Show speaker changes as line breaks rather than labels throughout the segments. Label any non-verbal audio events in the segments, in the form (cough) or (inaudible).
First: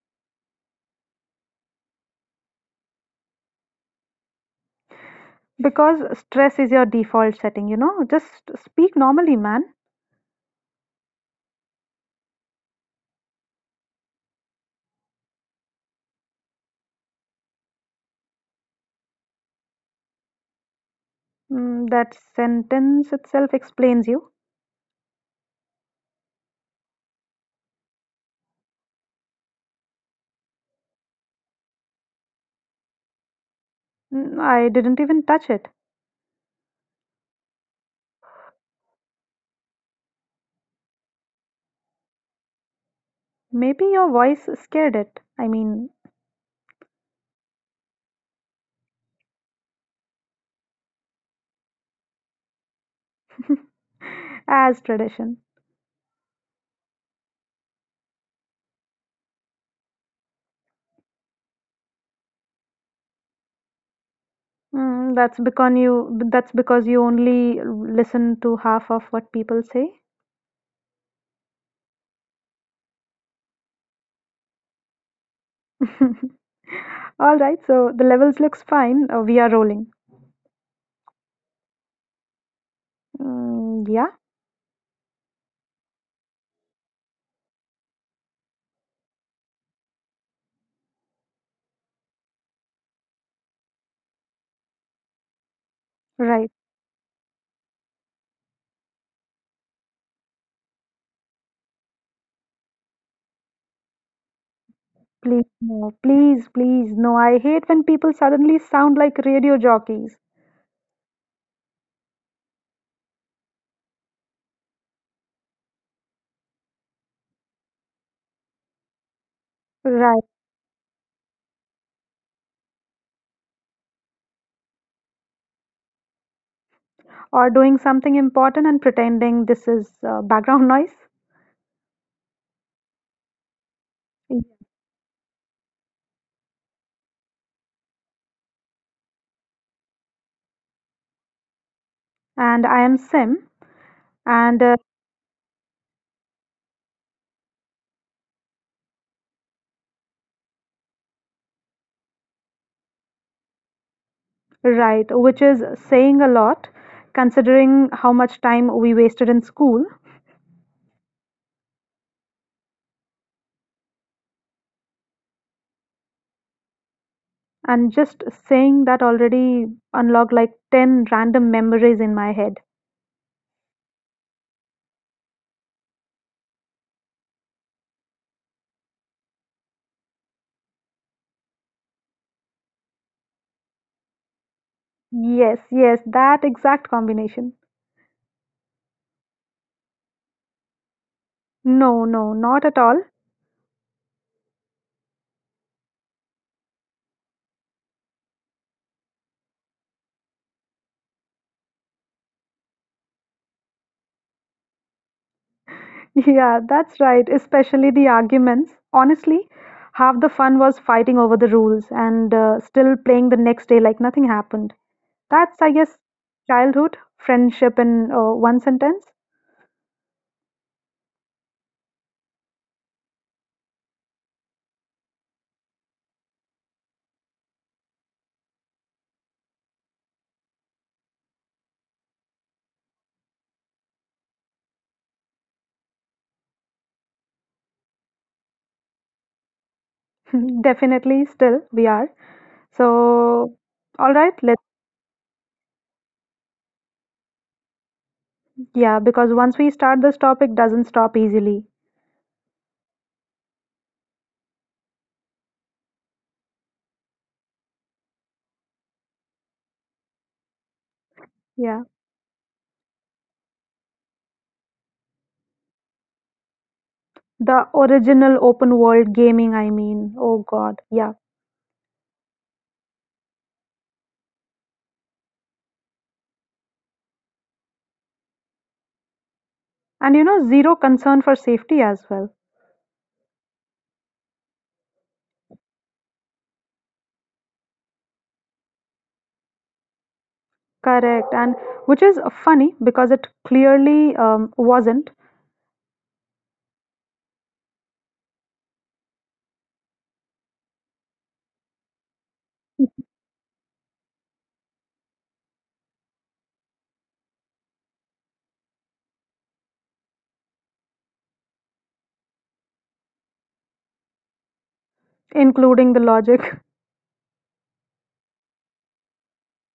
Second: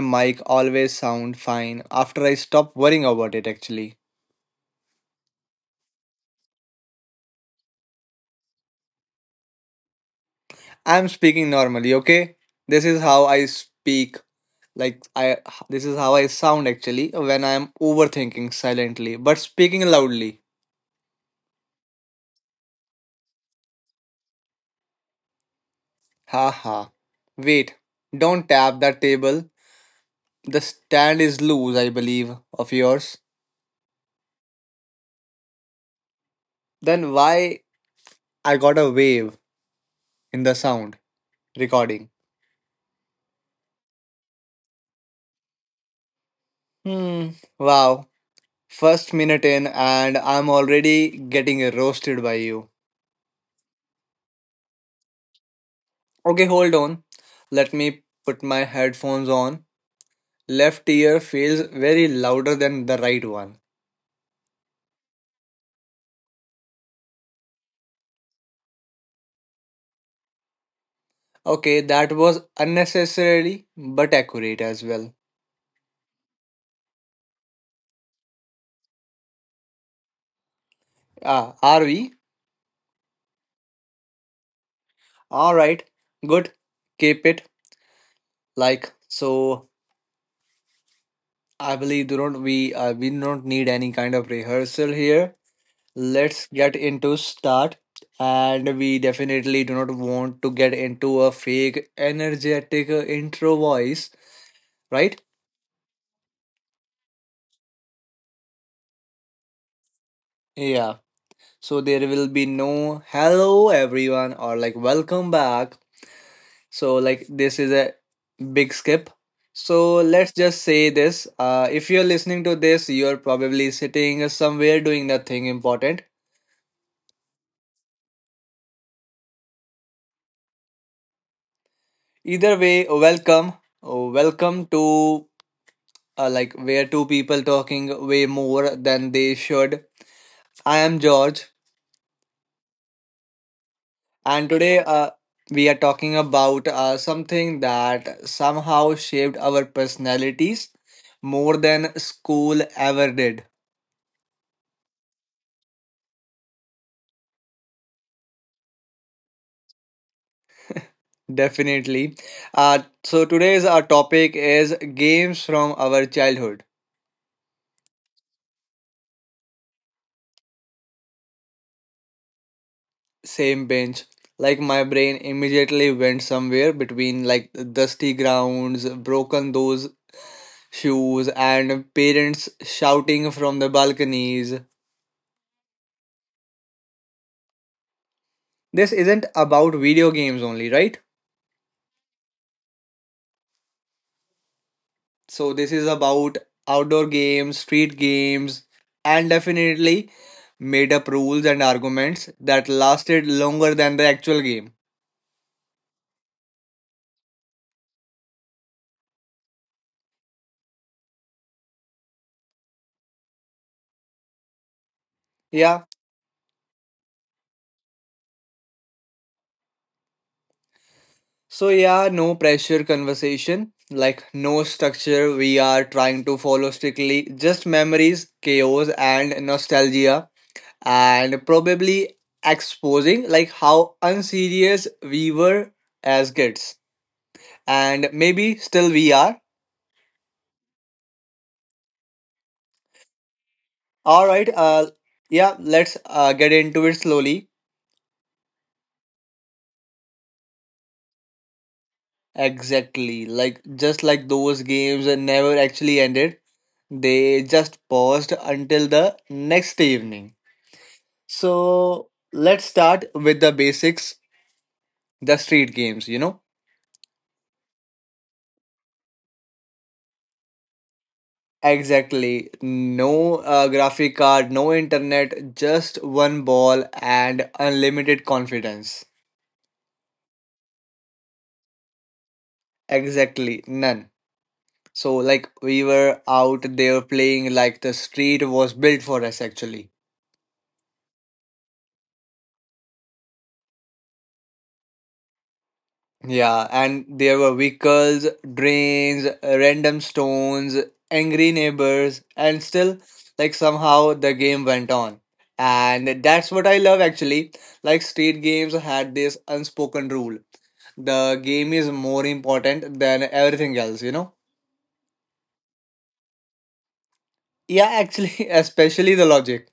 mic always sound fine after I stop worrying about it actually?
Because stress is your default setting, you know? Just speak normally, man.
I'm speaking normally, okay? This is how I speak. Like I this is how I sound actually when I'm overthinking silently but speaking loudly.
Mm, that sentence itself explains you.
Haha. Wait. Don't tap that table. The stand is loose, I believe, of yours.
Mm, I didn't even touch it.
Then why I got a wave in the sound recording?
Maybe your voice scared it.
Hmm. Wow. First minute in, and I'm already getting roasted by you.
(laughs) As tradition.
Okay, hold on. Let me put my headphones on. Left ear feels very louder than the right one.
Mm, that's because you only listen to half of what people say.
Okay, that was unnecessarily but accurate as well.
(laughs) All right, so the levels looks fine. We are rolling.
Ah, are we?
Mm, yeah,
Alright, good. Keep it like so. I believe do not we we do not need any kind of rehearsal here. Let's
right.
get into start, and we definitely do not want to get into a fake energetic intro voice. Right.
Please, no, please, please, no. I hate when people suddenly sound like radio jockeys.
Yeah, so there will be no hello everyone or like welcome back, so like this is a big skip. So
Right.
let's just say this, if you're listening to this, you're probably sitting somewhere doing nothing important.
Or doing something important and pretending this is background (laughs) noise.
Either way, welcome
Yeah.
welcome to like where two people talking way more than they should. I am George,
And I am Sim,
and
and
today we are talking about something that somehow shaped our personalities more than school ever did.
right, which is saying a lot considering how much time we wasted in school.
Definitely. So today's our topic is games from our childhood.
And just saying that already unlocked like 10 random memories in my head.
Same bench. Like my brain immediately went somewhere between like dusty grounds, broken those shoes, and parents shouting from the balconies.
Yes, yes, that exact combination.
This isn't about video games only, right?
No, no, not at all.
So, this is about outdoor games, street games, and definitely made up rules and arguments that lasted longer than the actual game.
Yeah, that's right, especially the arguments. Honestly, half the fun was fighting over the rules and still playing the next day like nothing happened. That's, I
Yeah.
guess, childhood, friendship in one sentence.
So, yeah, no pressure conversation, like no structure we are trying to follow strictly, just memories, chaos, and nostalgia, and probably exposing like how unserious we were as kids and maybe still we are.
(laughs) Definitely, still, we are. So, all
All
right,
right.
let's,
Yeah, let's get into it slowly.
yeah, because once we start this topic, doesn't stop easily.
Exactly, like just like those games that never actually ended, they just paused until the next evening.
Yeah.
So let's start with the basics, the street games, you know.
The original open world gaming, I mean. Oh God, yeah.
Exactly. No, graphic card, no internet, just one ball and unlimited confidence.
And you know, zero concern for safety as well.
Exactly. None. So, like, we were out there playing like the street was built for us, actually.
Correct, and which is funny because it clearly wasn't,
Yeah, and there were vehicles, drains, random stones, angry neighbors, and still, like, somehow the game went on. And that's what I love actually. Like, street games had this unspoken rule, the game is more important than everything else, you know?
including the logic. (laughs)
Yeah, actually, (laughs) especially the logic.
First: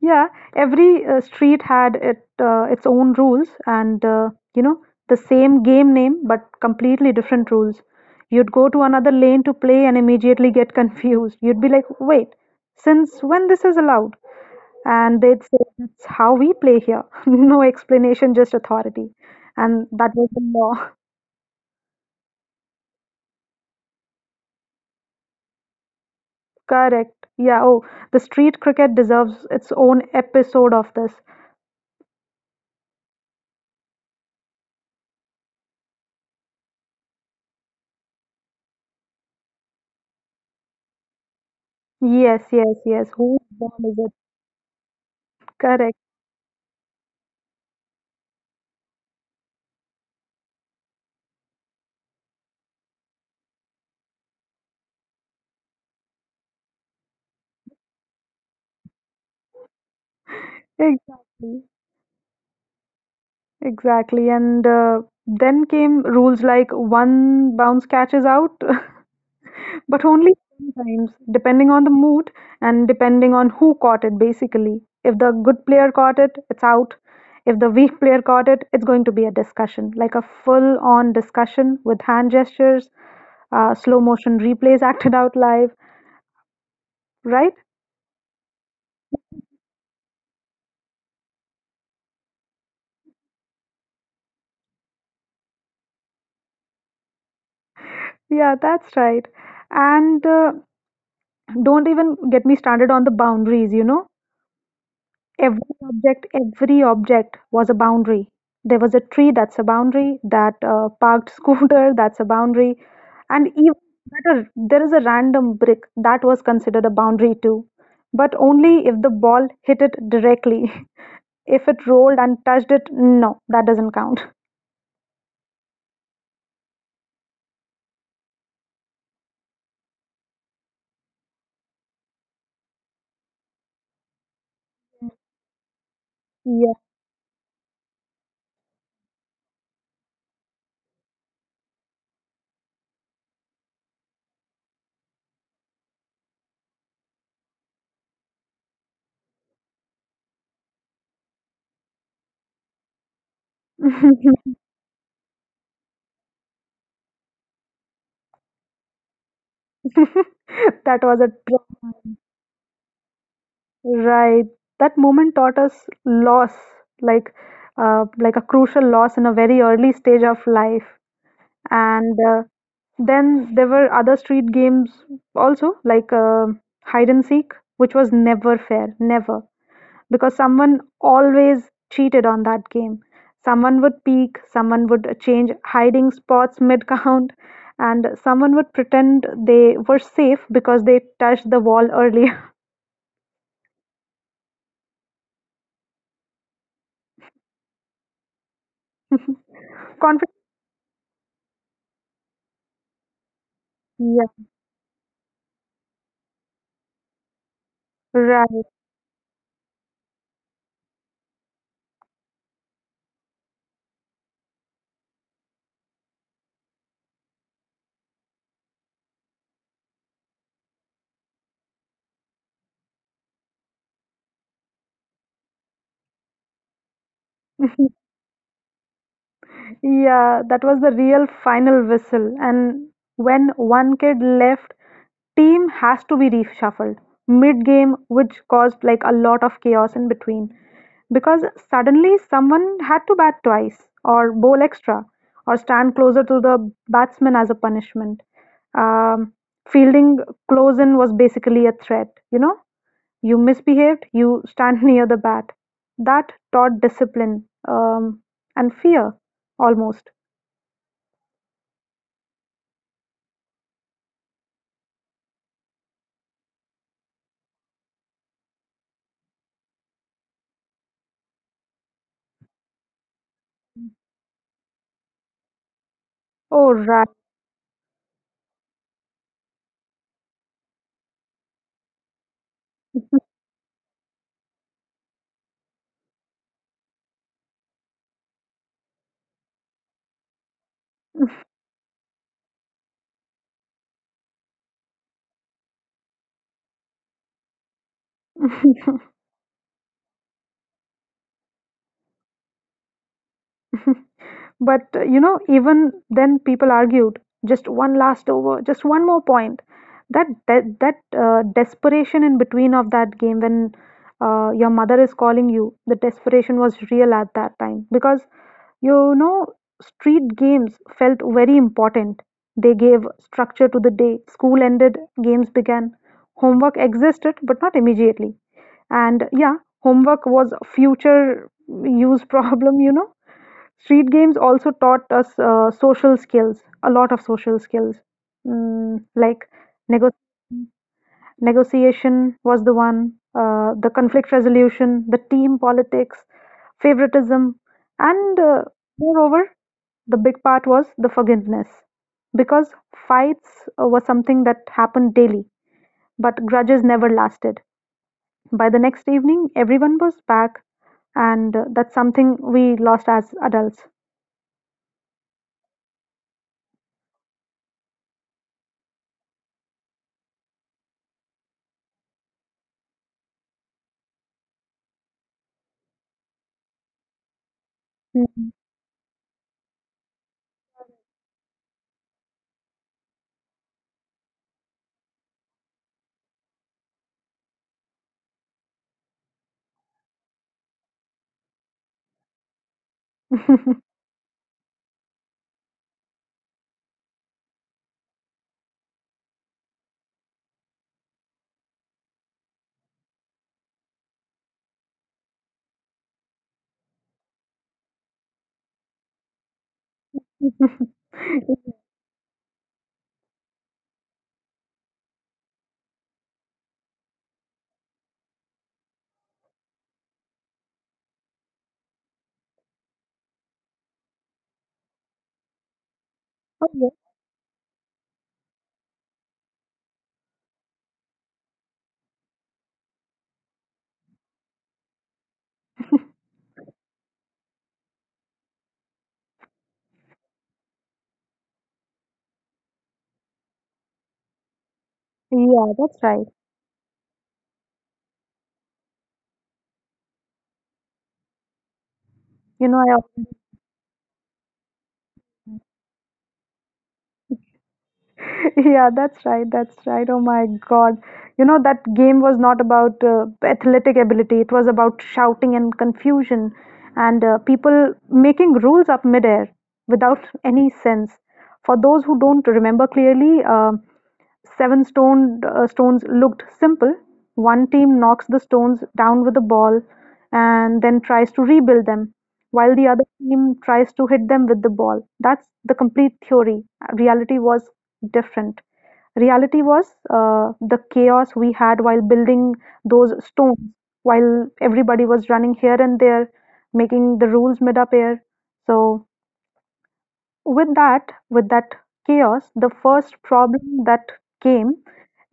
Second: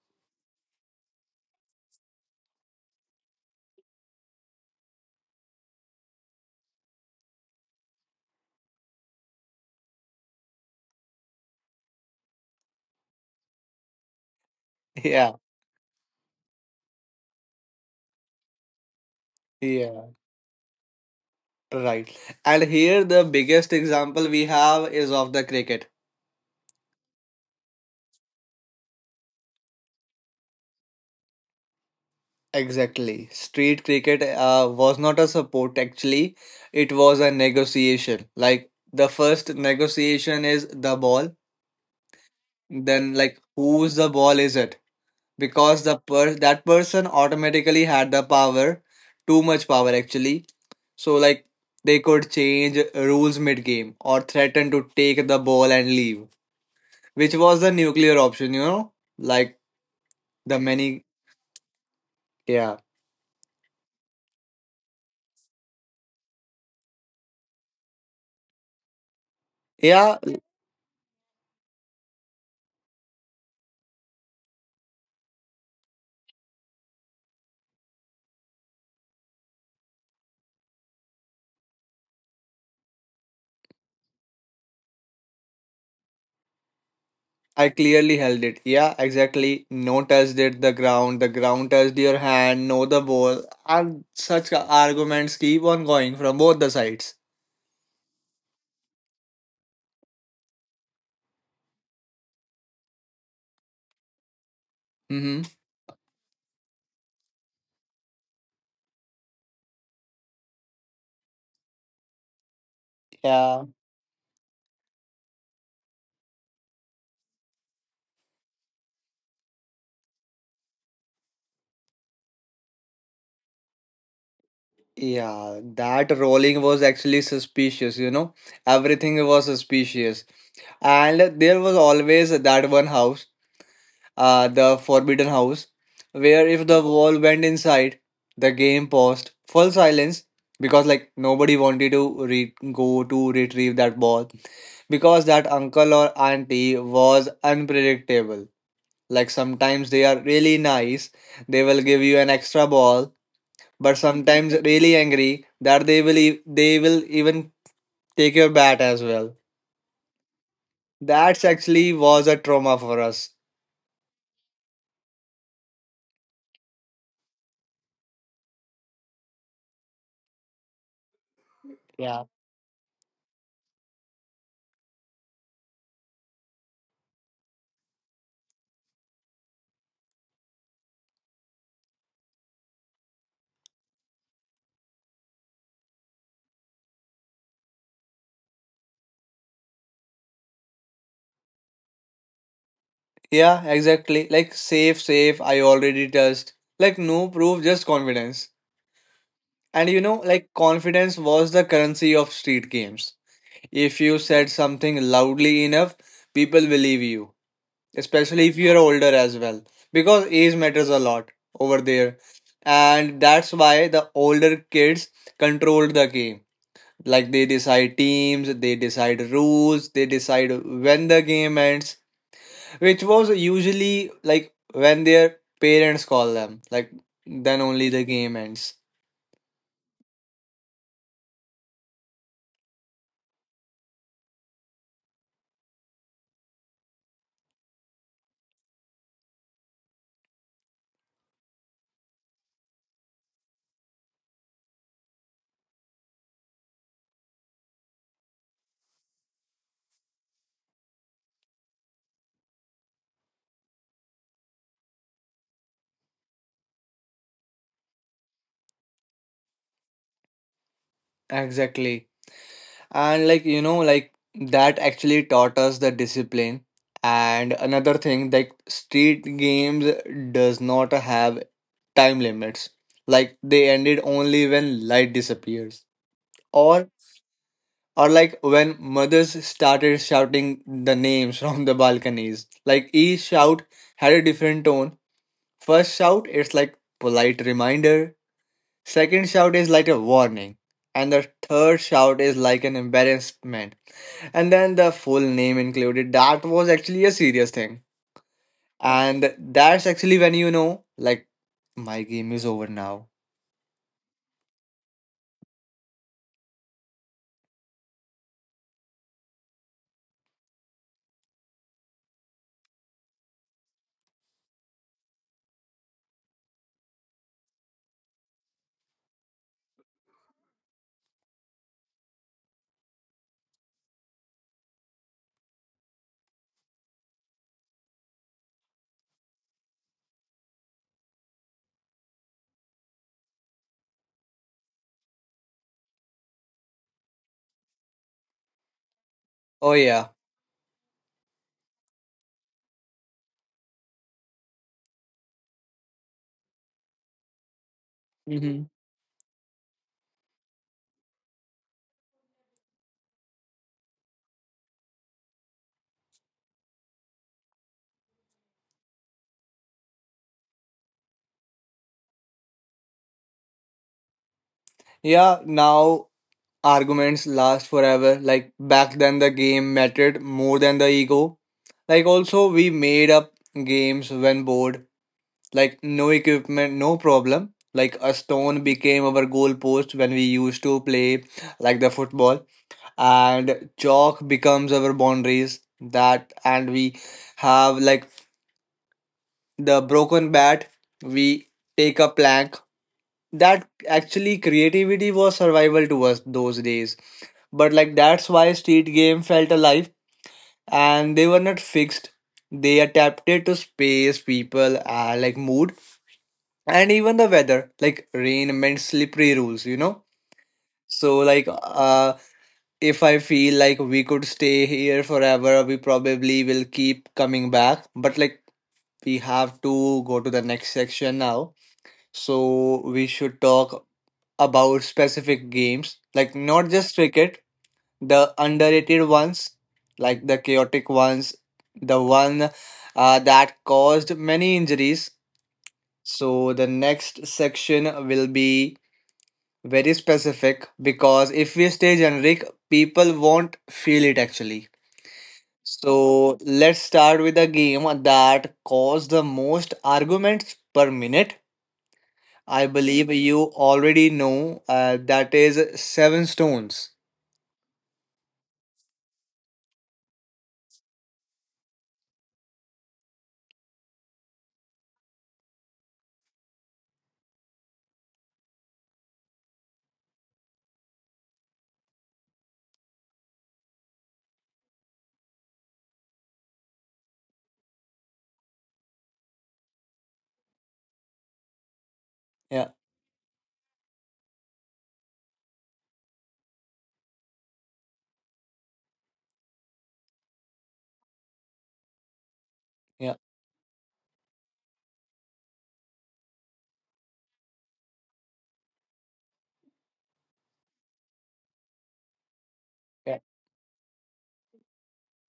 Yeah, every street had it its own rules, and you know, the same game name but completely different rules. You'd go to another lane to play and immediately get (laughs) confused. You'd be like, "Wait, since when this is allowed?" And
Yeah,
they'd say, "That's how we play here. (laughs) No explanation, just authority." And
yeah,
that was the law.
right. And here, the biggest example we have is of the cricket.
Correct. Yeah. Oh, the street cricket deserves its own episode of this.
Exactly. Street cricket was not a support actually, it was a negotiation. Like the first negotiation is the ball,
Yes, yes, yes.
then
Whose
like
ball
whose
is
the
it?
ball is it? Because
Correct.
the per that person automatically had the power, too much power actually. So like they could change rules mid game or threaten to take the ball and leave, which was the nuclear option, you know? Like the many.
Exactly.
Yeah.
Exactly. And then came rules like one bounce catches out. (laughs) But
Yeah,
only sometimes, depending on the mood and depending on who caught it, basically. If the good player caught it, it's out. If the weak player caught it, it's going to be a discussion, like a full on discussion with hand gestures, slow motion replays (laughs) acted out live, right?
I clearly held it. Yeah, exactly. No touched it the ground. The ground touched your hand. No, the ball. And such arguments keep on going from both the sides.
Yeah, that's right. And don't even get me started on the boundaries, you know.
Mm-hmm.
Every object was a boundary. There was a tree, that's a boundary. That parked scooter, (laughs) that's a boundary. And
Yeah.
even better, there is a random brick that was considered a boundary too. But only if the ball hit it directly. (laughs) If it rolled and touched it, no, that doesn't count.
Yeah, that rolling was actually suspicious, you know. Everything was suspicious. And there was always that one house, the forbidden house, where if
Yeah.
the ball went inside, the game paused. Full silence because like nobody wanted to go to retrieve that ball, because that uncle or auntie was unpredictable. Like sometimes they are really nice, they will give you an extra ball,
(laughs)
but sometimes really angry that they will even take your bat as well.
That was a
That's actually
trauma.
was a trauma for us.
Right. That moment taught us loss, like like a crucial loss in a very early stage of life. And
Yeah.
then there were other street games also, like hide and seek, which was never fair, never, because someone always cheated on that game. Someone would peek, someone would change hiding spots (laughs) mid count, and someone would pretend they were safe because they touched the wall earlier.
Yeah, exactly. Like safe, safe. I already touched. Like no proof, just confidence. And
(laughs) Confidence,
like confidence was the currency of street games. If you
yeah,
said something loudly enough, people believe you, especially if
right.
you're older as well, because age matters a lot over there, and that's why the older kids control the game. Like they decide teams, they decide rules, they decide when the game ends, which was usually like when their parents call them. Like then
(laughs)
only the game ends.
Yeah, that was the real final whistle. And when one kid left, team has to be reshuffled mid-game, which caused like a lot of chaos in between. Because suddenly someone had to bat twice, or bowl extra, or stand closer to the batsman as a punishment. Um, Fielding close in was basically a threat. You know, you misbehaved, you stand (laughs) near the bat. That taught discipline and fear almost.
Exactly, and like like that actually taught us the discipline. And another thing, like street games does not have time limits, like they ended only when light disappears,
Oh,
or
right.
like when mothers started shouting the names (laughs) from the balconies. Like each shout had a different tone. First shout it's like polite reminder. Second shout is like a warning. And the third shout is like an embarrassment. And then the full name included. That was actually a serious thing.
(laughs)
And that's actually when like, my game is over now.
But you know, even then, people argued. Just one last over, just one more point. That desperation in between of that game when your mother is calling you, the desperation was real at that time because you know, street games felt very important. They gave structure to the day. School ended, games began. Homework existed, but not immediately. And yeah, homework was a future use (laughs) problem, you know. Street games also taught us social skills, a lot of social skills. Mm, like
Oh,
nego
yeah.
negotiation was the one, the conflict resolution, the team politics, favoritism, and
Hmm.
moreover, the big part was the forgiveness. Because fights were something that happened daily, but grudges never lasted. By the next evening, everyone was back, and that's something we lost as adults.
Yeah, now arguments last forever. Like, back then the game mattered more than the ego. Like, also, we made up games when bored. Like no equipment, no problem. Like a stone became our goalpost when we used to play like the football, and chalk becomes our boundaries. That, and we have like the broken bat. We take a plank. That
Mhm. (laughs)
actually creativity was survival to us those days. But like that's why street game felt alive, and they were not fixed. They adapted to space, people, and like mood, and even the weather, like rain meant slippery rules, you know.
(laughs)
So like if I feel like we could stay here forever, we probably will keep coming back, but like we have to go to the next section now. So we should talk about specific games, like
Oh,
not
yeah,
just cricket, the underrated ones, like the chaotic ones, the one that caused many injuries. So the next section will be very specific, because if we stay generic, people won't feel it actually.
yeah, that's
So
right.
let's start with a game that caused the most arguments per minute.
You
I
know, I
believe
often,
you already know that is Seven Stones.
(laughs) yeah, that's right, that's right. Oh my God. You know, that game was not about athletic ability, it was about shouting and confusion and people making rules up midair without any sense. For those who don't remember clearly, Seven stones looked simple. One team knocks the stones down with a ball and then tries to rebuild them,
Yeah,
while the other team tries to hit them with the ball. That's the complete theory. Reality was different. Reality was the chaos we had while building those
yeah,
stones, while everybody was running here and there, making the rules mid up air. So with that chaos, the first
yeah,
problem that came,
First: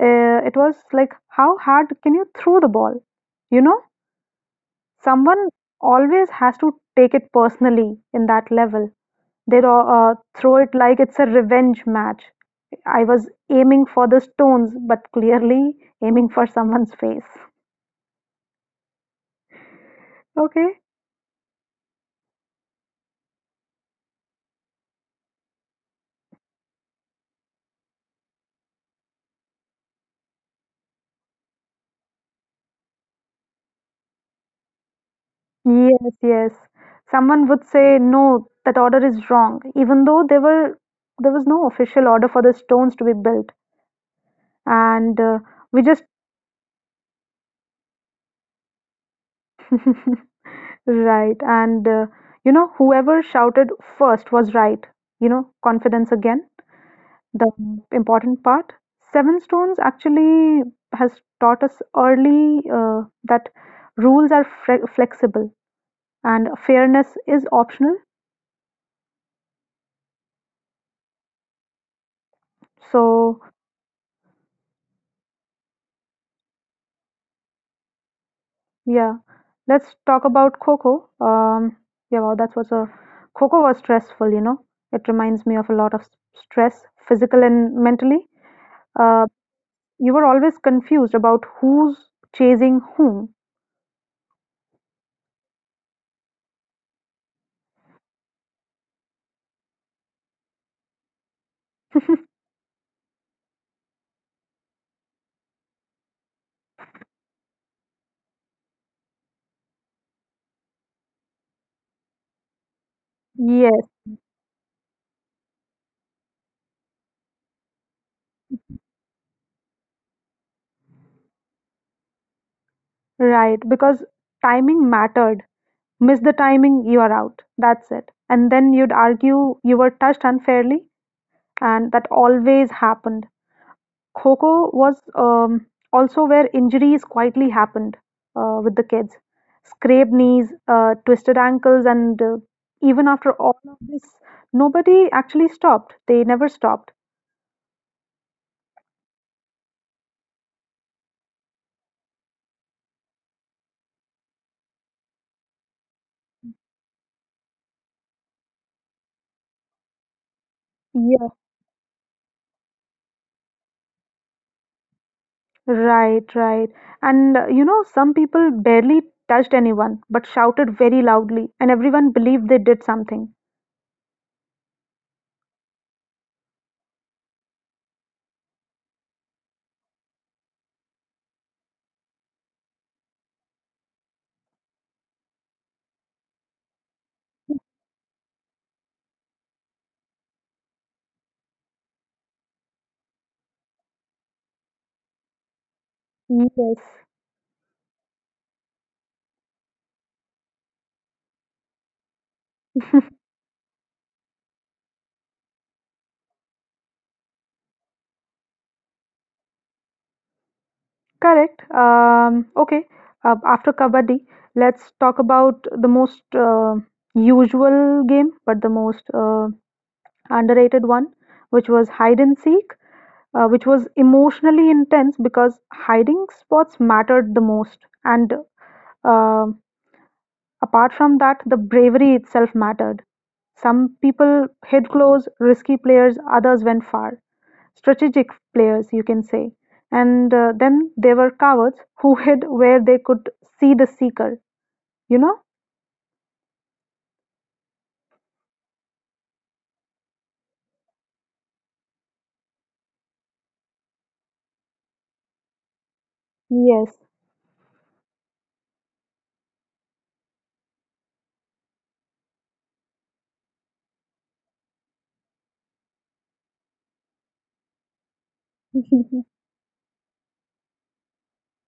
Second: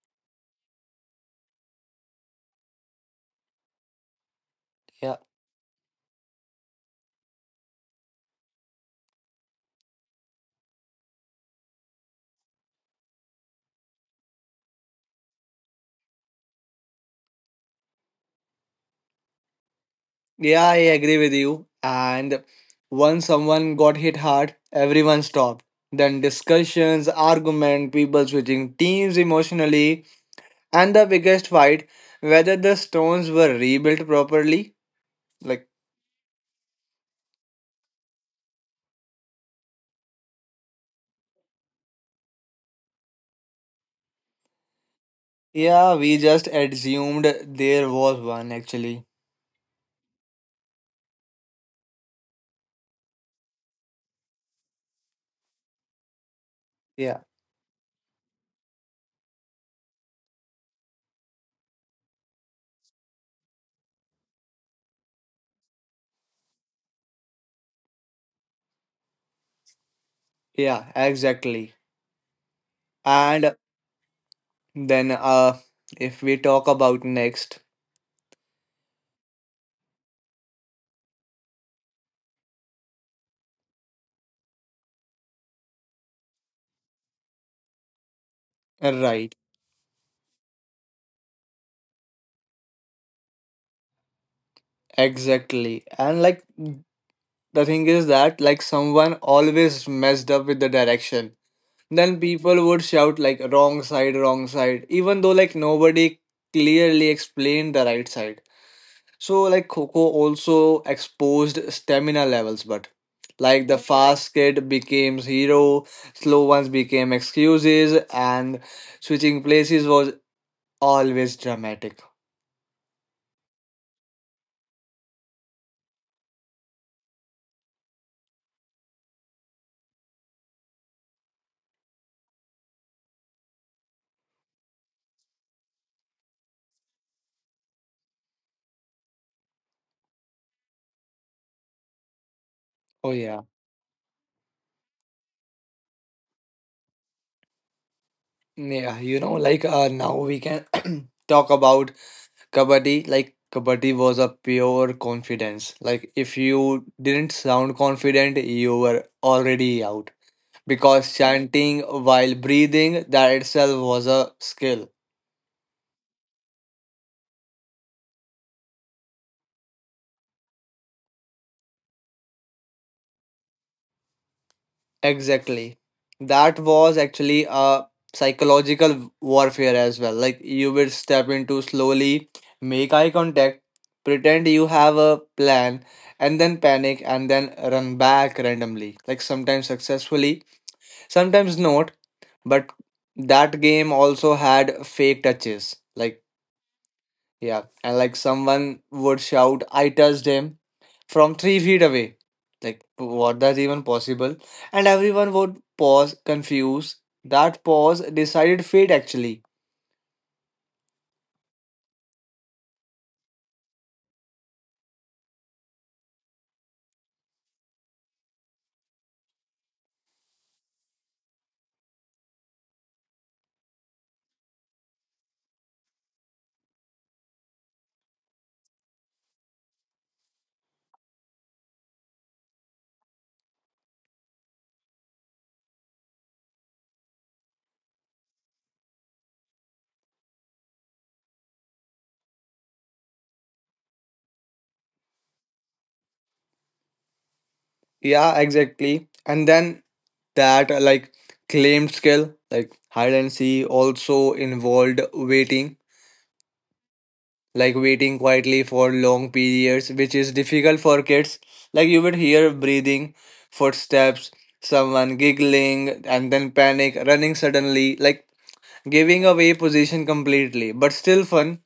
it was like how hard can you throw the ball, you know,
yeah.
someone always has to take it personally in that level, they throw it like it's a revenge match. I was aiming for the stones but clearly aiming for someone's face.
Yeah, I
Okay.
agree with you. And once someone got hit hard, everyone stopped. Then discussions, argument, people switching teams emotionally. And the biggest fight, whether the stones were rebuilt properly. Like,
Yes, yes. Someone would say, "No, that order is wrong," even though there was no official order for the stones to be built, and we
yeah,
just
we just assumed there was one actually.
(laughs) right. And you know, whoever shouted first was right. You know, confidence again,
Yeah,
the important part. Seven Stones actually has taught us early that rules are flexible and fairness is optional.
yeah, exactly.
So
And then, if we talk about next,
Yeah, let's talk about Coco. Yeah, wow, that was a Coco was stressful, you know. It reminds me of a lot of stress, physical and mentally. Uh,
right,
you were always confused about who's chasing whom.
exactly. And like, the thing is that, like, someone always messed up with the direction. Then people would shout, like, wrong side, even though, like, nobody clearly explained the right side. So like Coco also exposed stamina levels, but like the
Yes,
fast kid became hero, slow ones became excuses, and switching places was always dramatic.
right, because timing mattered. Miss the timing, you are out. That's it. And then you'd argue you were touched unfairly, and that always happened. Kho was also where injuries quietly happened with the kids. Scraped knees, twisted ankles, and even
Oh
after
yeah,
all of this, nobody actually stopped. They never stopped.
yeah. Like, now we can (clears throat) talk about kabaddi. Like kabaddi was a pure confidence. Like if you didn't sound confident, you were already out, because
Yes.
chanting while breathing, that itself was a skill.
Right, right. And you know, some people barely touched anyone but shouted very loudly, and everyone believed they did something.
Exactly. That was actually a psychological warfare as well. Like you would step into slowly, make eye contact, pretend you have a plan, and then panic and then run back randomly. Like sometimes successfully, sometimes not. But that game also had fake touches. Like,
Yes.
yeah. And like someone would shout, I touched him from 3 feet away. Like,
(laughs)
what that's even possible? And everyone would pause, confused. That pause decided fate, actually.
Correct. Okay. After Kabaddi, let's talk about the most usual game, but the most underrated one, which was hide and seek, which was emotionally intense because hiding spots mattered the most. And uh, apart from that, the bravery itself mattered. Some people hid close, risky players, others went far strategic players, you can say. And then there were cowards who (laughs) hid where they could see the seeker, you know?
Yeah, exactly. And then that, like, claimed skill, like hide and seek, also involved waiting,
Yes.
like waiting quietly for long periods, which is difficult for kids. Like, you would hear breathing, footsteps, someone giggling, and then panic, running suddenly. Like, giving
(laughs)
away position completely, but still fun.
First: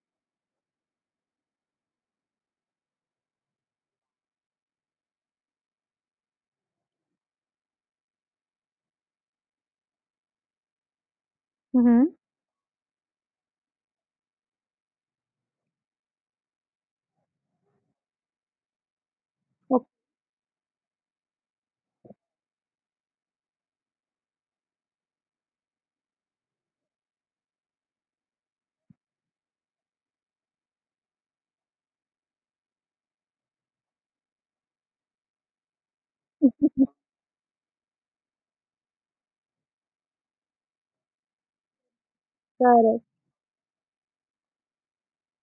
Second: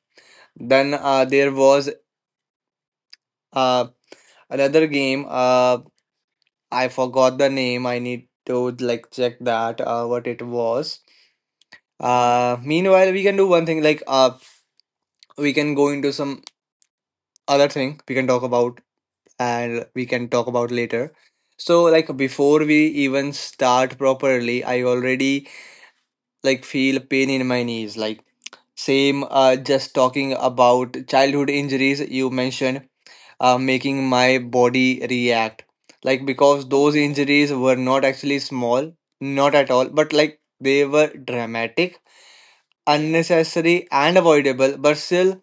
Then there was uh, another game. I forgot the name. I need to like check that what it was.
hmm
Meanwhile, we can do one thing. Like we can go into some other thing. We can talk about
Okay.
and we can talk about later. So like before we even start properly, I already like feel pain in my knees. Like same just talking about childhood injuries you mentioned making my body react. Like, because those injuries were not actually small, not at all, but like they were dramatic,
Correct.
unnecessary, and avoidable, but still,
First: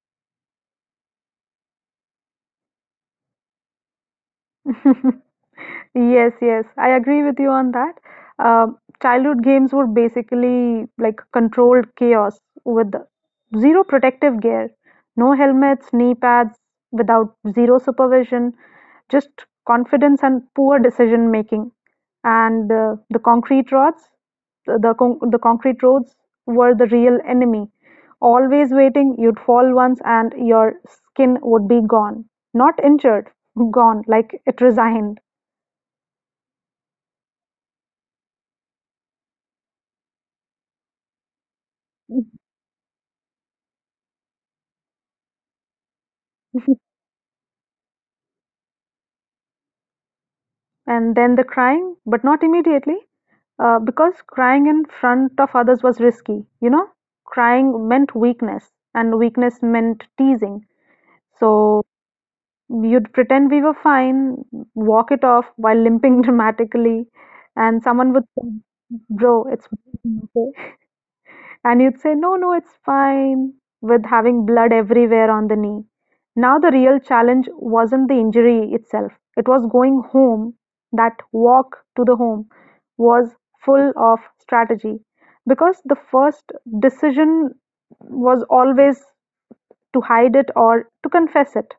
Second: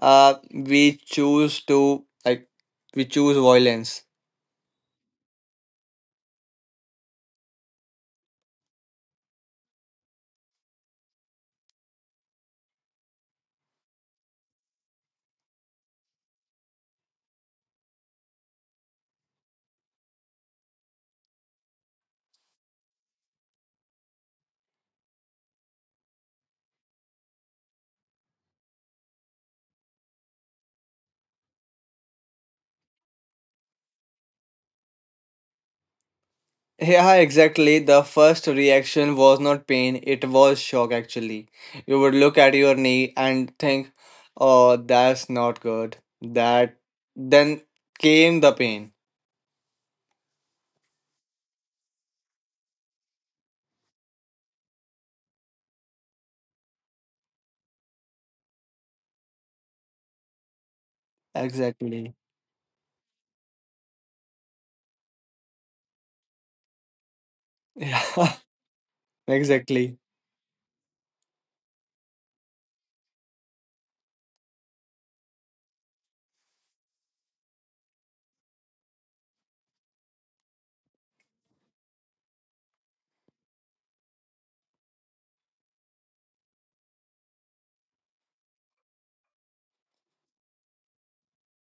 uh, we choose to, like, we choose violence.
(laughs) Yes, yes, I agree with you on that. Childhood games were basically like controlled chaos with zero protective gear, no helmets, knee pads, without zero supervision. Just confidence and poor decision making. And the concrete roads, the concrete roads were the real enemy. Always waiting, you'd fall once and your skin would be gone. Not injured, gone, like it resigned.
Yeah, exactly. The first reaction was not pain, it was shock actually. You would look at your knee and think, oh, that's not good. That Then came the pain.
And then the crying, but not immediately, because crying in front of others was risky, you know? Crying meant weakness, and weakness meant teasing. So
Exactly.
you'd pretend we were fine, walk it off while limping (laughs) dramatically, and someone would say,
(laughs)
"Bro, it's
Exactly.
bleeding, okay?" And you'd say, "No, no, it's fine," with having blood everywhere on the knee. Now, the real challenge wasn't the injury itself, it was going home. That walk to the home was full of strategy because the first decision was always to hide it or to confess it.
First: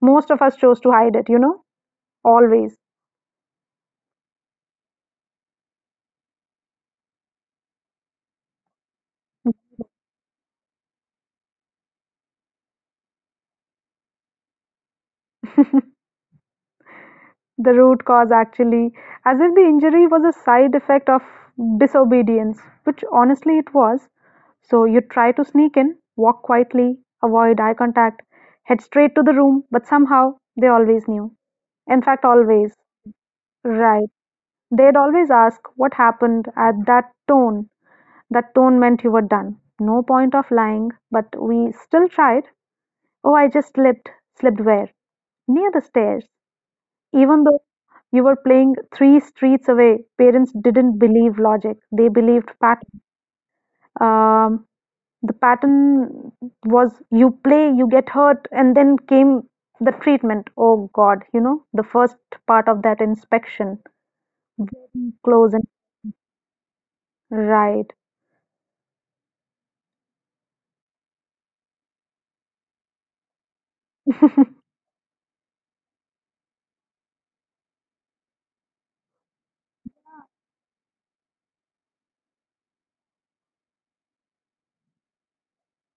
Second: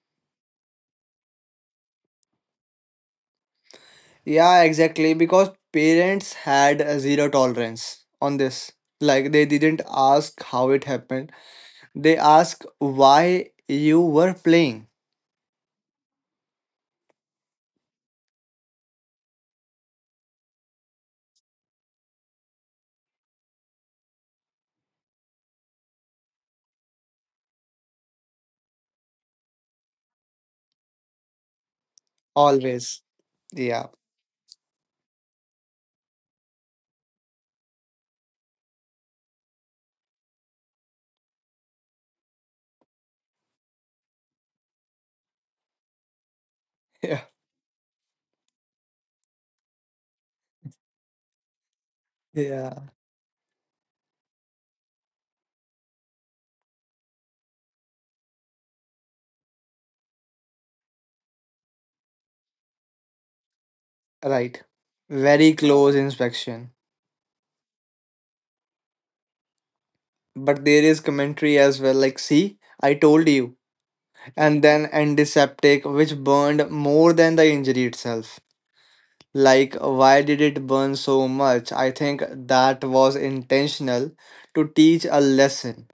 Most of us chose to hide it, you know. Always.
Yeah, exactly. Because parents had a zero tolerance on this. Like they didn't ask how it happened. They asked why you were playing.
The root cause actually, as if the injury was a side effect of disobedience, which honestly it was. So you try to sneak in, walk quietly, avoid eye contact, head straight to the room, but somehow they always knew. In fact, always.
Always. Yeah.
Right. They'd always ask what happened at that tone. That tone meant you were done. No point of lying, but we still tried. Oh, I just slipped. Slipped where? Near the stairs.
(laughs) Yeah.
Even though you were playing three streets away, parents didn't believe logic. They believed
Yeah.
pattern. Um, the pattern was you play, you get hurt, and then came the treatment. Oh God, you know, the first part of that inspection.
Right.
Very close
Very
and
close inspection.
right.
But there is commentary as well, like, see, I told you. And then antiseptic, which burned more than the injury itself. Like, why did it burn so much? I think that was intentional to teach a lesson,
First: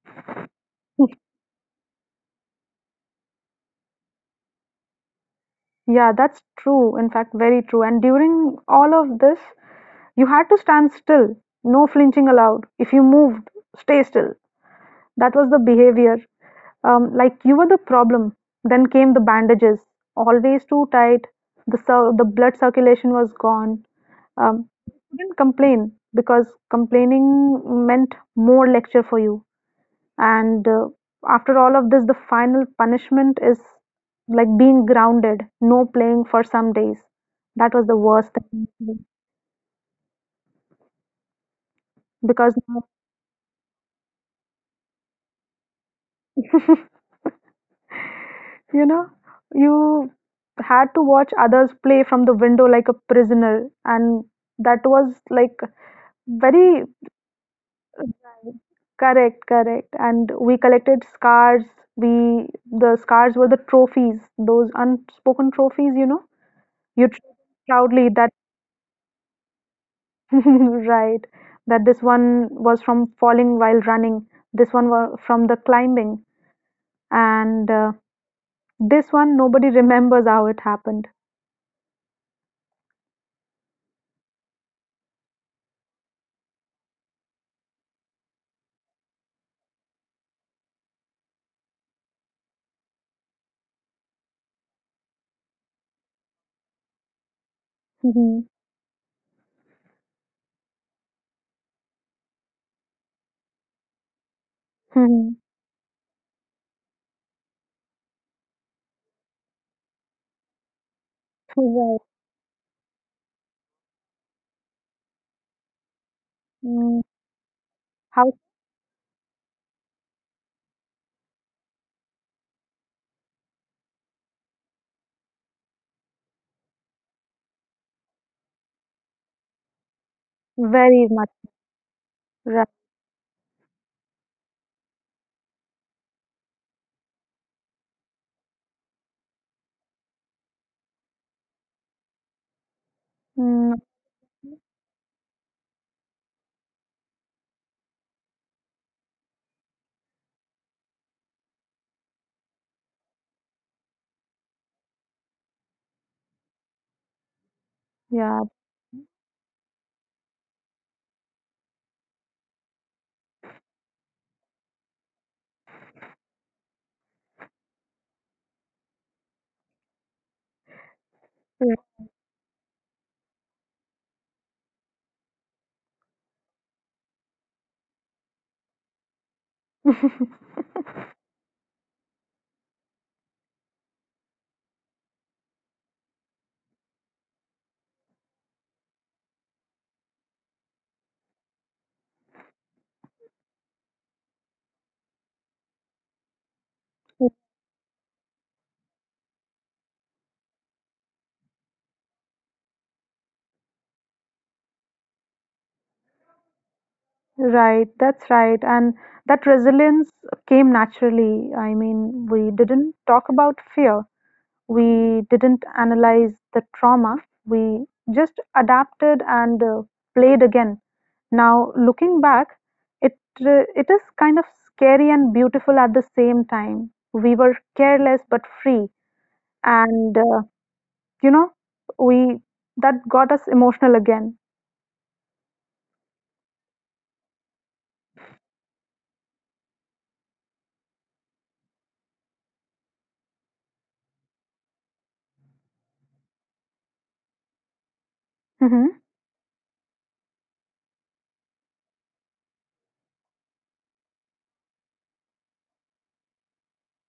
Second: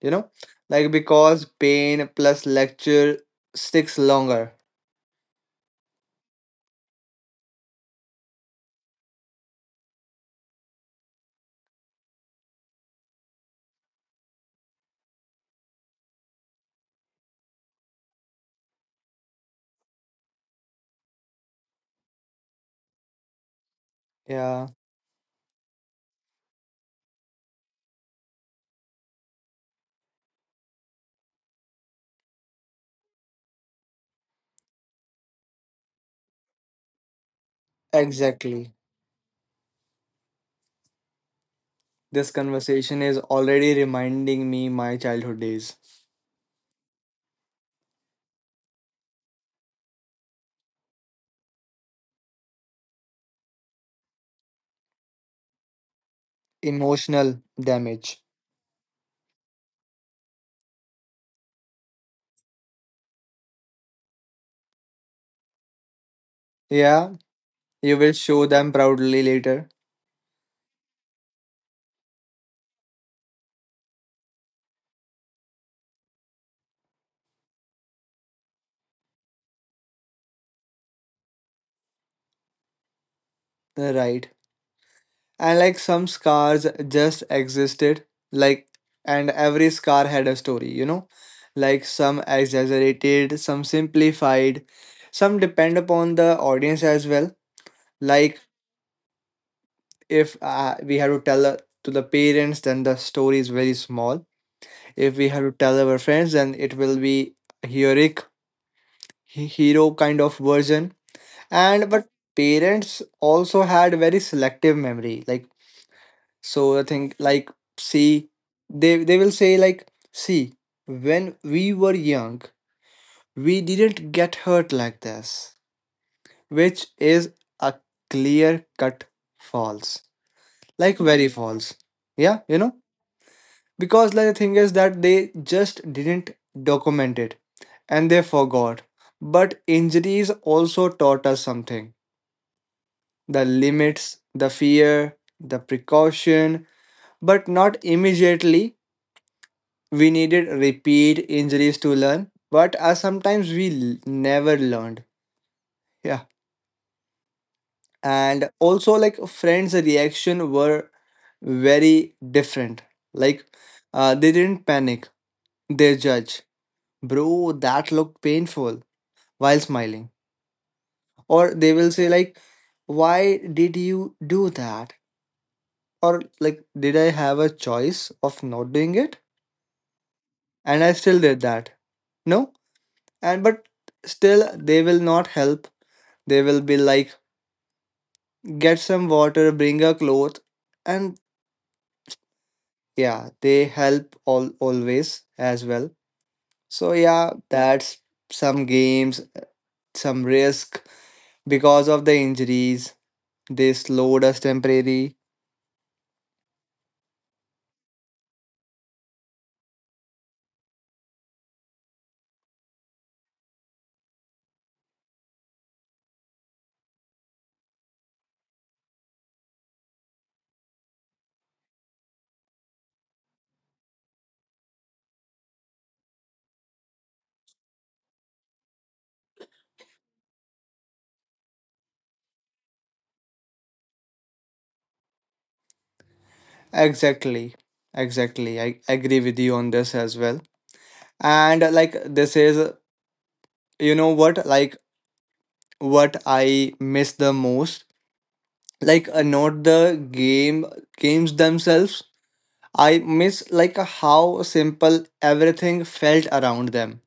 you know? Like, because pain plus lecture sticks longer.
Yeah, that's true. In fact, very true. And during all of this, you had to stand still, no flinching allowed. If you moved, stay still. That was the behavior. Like you were the problem. Then came the bandages, always too tight. The blood circulation was gone.
Yeah,
You couldn't complain because complaining meant more lecture for you. And after all of this, the final punishment is like being grounded, no playing for some days. That was the worst thing
exactly. This
because
conversation is already reminding me my childhood days.
(laughs) you know, you had to watch others play from the window like a prisoner, and that was like very
Emotional damage.
correct, correct. And we collected scars. We The scars were the trophies, those unspoken trophies. You know, you
Yeah,
treat
you
proudly
will
that
show them proudly later.
(laughs) right that this one was from falling while running, this one was from the climbing, and this one nobody remembers how it happened.
Right. And like some scars just existed, like, and every scar had a story, you know? Like some exaggerated, some simplified, some depend upon the audience as well.
(laughs)
Like,
Mhm.
if we had to tell to the parents, then the story is very small. If we
Mhm.
have to tell our friends, then it will be heroic, hero kind of version. And
Right.
but parents also had very selective memory. Like, so I
Mm,
think like see
how
they will say like see when we were young we didn't get hurt like this, which is a clear cut false, like
very
very
much
false, yeah, you
right.
know. Because like the thing is that they just didn't document it and they forgot. But injuries also taught us something: the
Mm,
limits, the fear, the precaution. But not immediately. We needed repeat injuries to learn, but sometimes we never learned. Yeah.
yeah,
And also, like, friends' reaction were very different. Like, they didn't panic, they judge, bro, that looked painful, while smiling. Or they
right.
will say, like, why did you do that? Or, like, did I have a choice of not doing it? And I still did that. No. And, but still, they will not help. They will be like, get some water, bring a cloth, and yeah, they help all always as well. So yeah, that's some games, some risk because of the injuries. They slowed us temporarily.
Right, that's right. And that resilience came naturally. I mean, we didn't talk about fear. We didn't analyze the trauma. We just adapted and played again. Now, looking back, it it is kind of scary and beautiful at the same time. We were careless but free, and you know, we that got us emotional again.
Exactly, exactly. I agree with you on this as well. And like this is, you know what, like what I miss the most.
Mm-hmm.
Like not the games themselves. I miss like how simple everything felt around them.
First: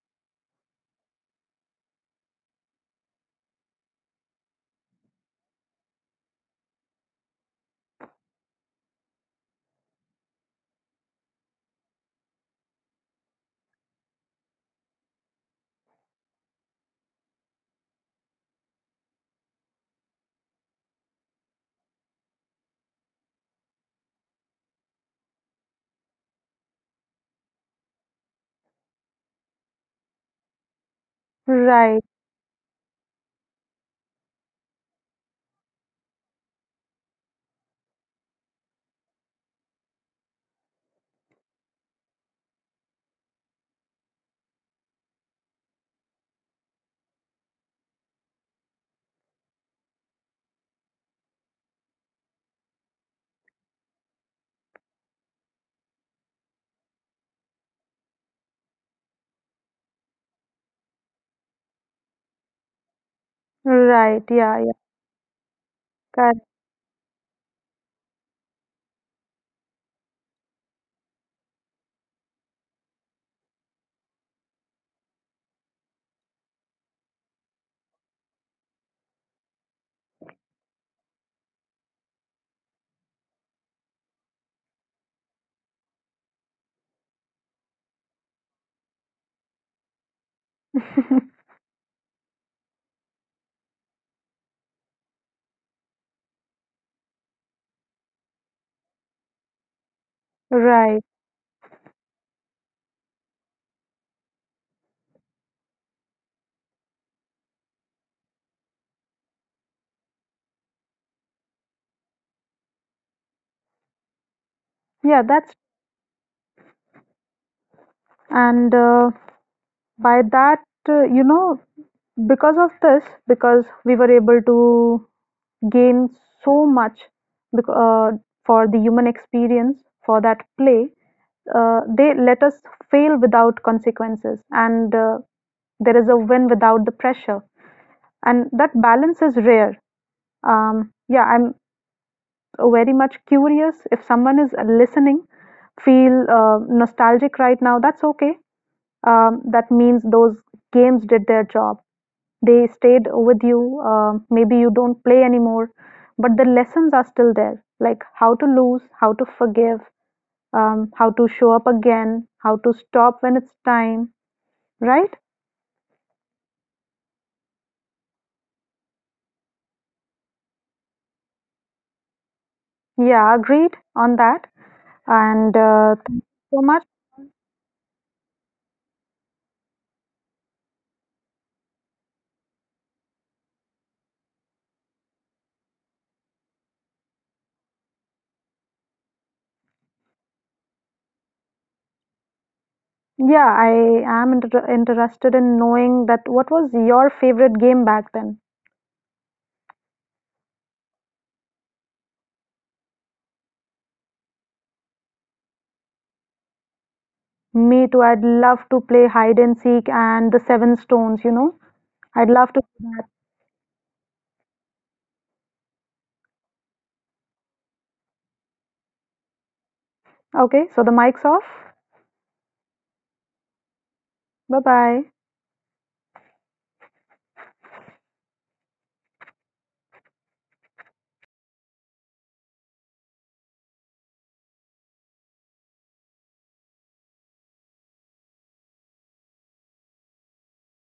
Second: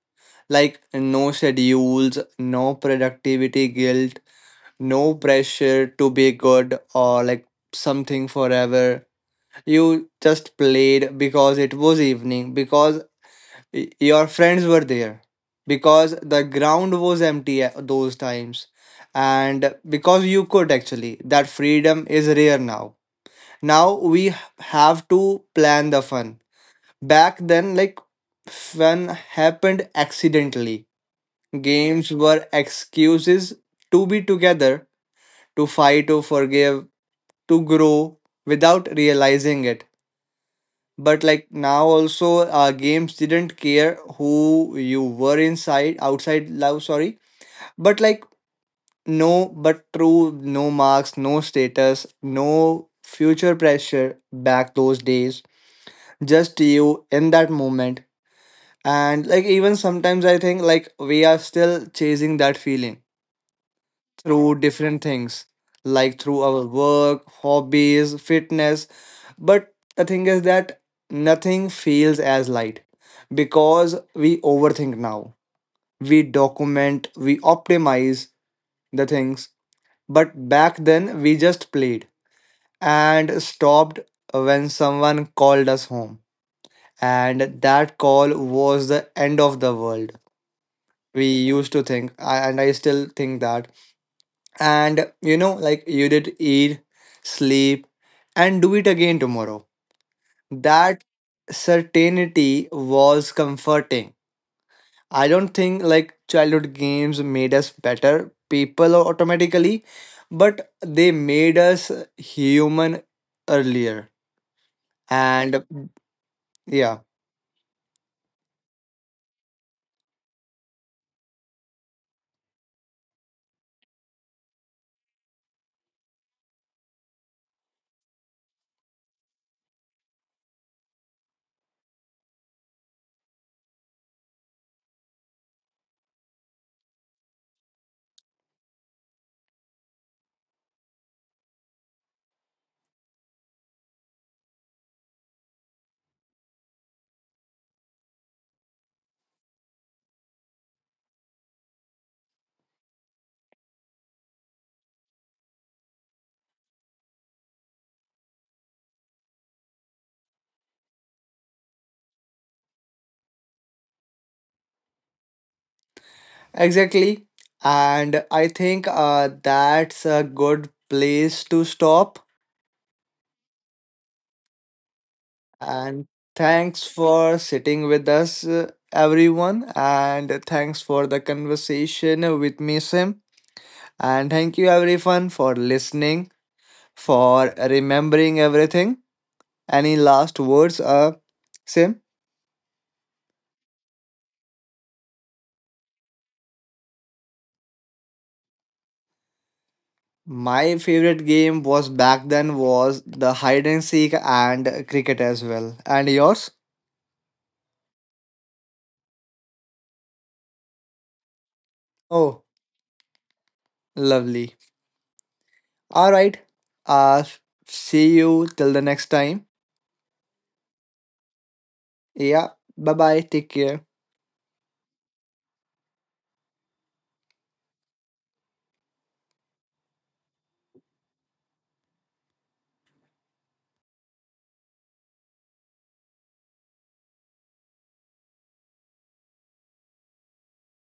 Like no schedules, no productivity guilt, no pressure to be good or like something forever. You just played because it was evening, because your friends were there, because the ground was empty at those times, and because you could actually. That freedom is rare now. Now we have to plan the fun. Back then like fun happened accidentally,
Right,
games were excuses to be together, to fight, to forgive, to grow without realizing it. But like now also, games didn't care who you were inside outside love sorry, but like no but true, no marks, no status, no future pressure back those days, just you in that moment. And like even sometimes I think like we are still chasing that feeling
right, yeah,
through
yeah,
different things, like
correct.
through
(laughs)
our work, hobbies, fitness. But the thing is that nothing feels as light because we overthink now, we document, we optimize the things. But back then we just played and stopped when someone called us home, and that call was the end of the world, we used to think. And I still think that. And you know, like, you did eat, sleep, and do it again tomorrow.
Right,
That certainty was comforting. I don't think like childhood games made us better people automatically, but they made us human earlier.
yeah, that's
And yeah,
and by that, you know, because of this, because we were able to gain so much bec- uh, for the human experience for that play, they let us fail without consequences, and there is a win without the pressure, and that balance is rare. Yeah, I'm very much curious, if someone is listening, feel nostalgic right now, that's okay. That means those games did their job. They stayed with you. Maybe you don't play anymore, but the lessons are still there like how to lose, how to forgive, how to show up again, how to stop when it's time, right?
exactly, and I think that's a good place to stop.
Yeah, agreed on that. And
And
thank you so much.
thanks for sitting with us, everyone. And thanks for the conversation with me, Sim. And thank you, everyone, for listening, for remembering everything. Any last words, Sim?
Yeah, I am interested in knowing that what was your favorite game back then?
My favorite game was back then was the hide and seek and cricket as well. And yours?
Me too. I'd love to play hide and seek and the seven stones, you know. I'd
Oh,
love to do that.
lovely. All right. Uh, see you till the next time.
Okay, so the mic's off.
Yeah. Bye bye. Take care.
Bye bye.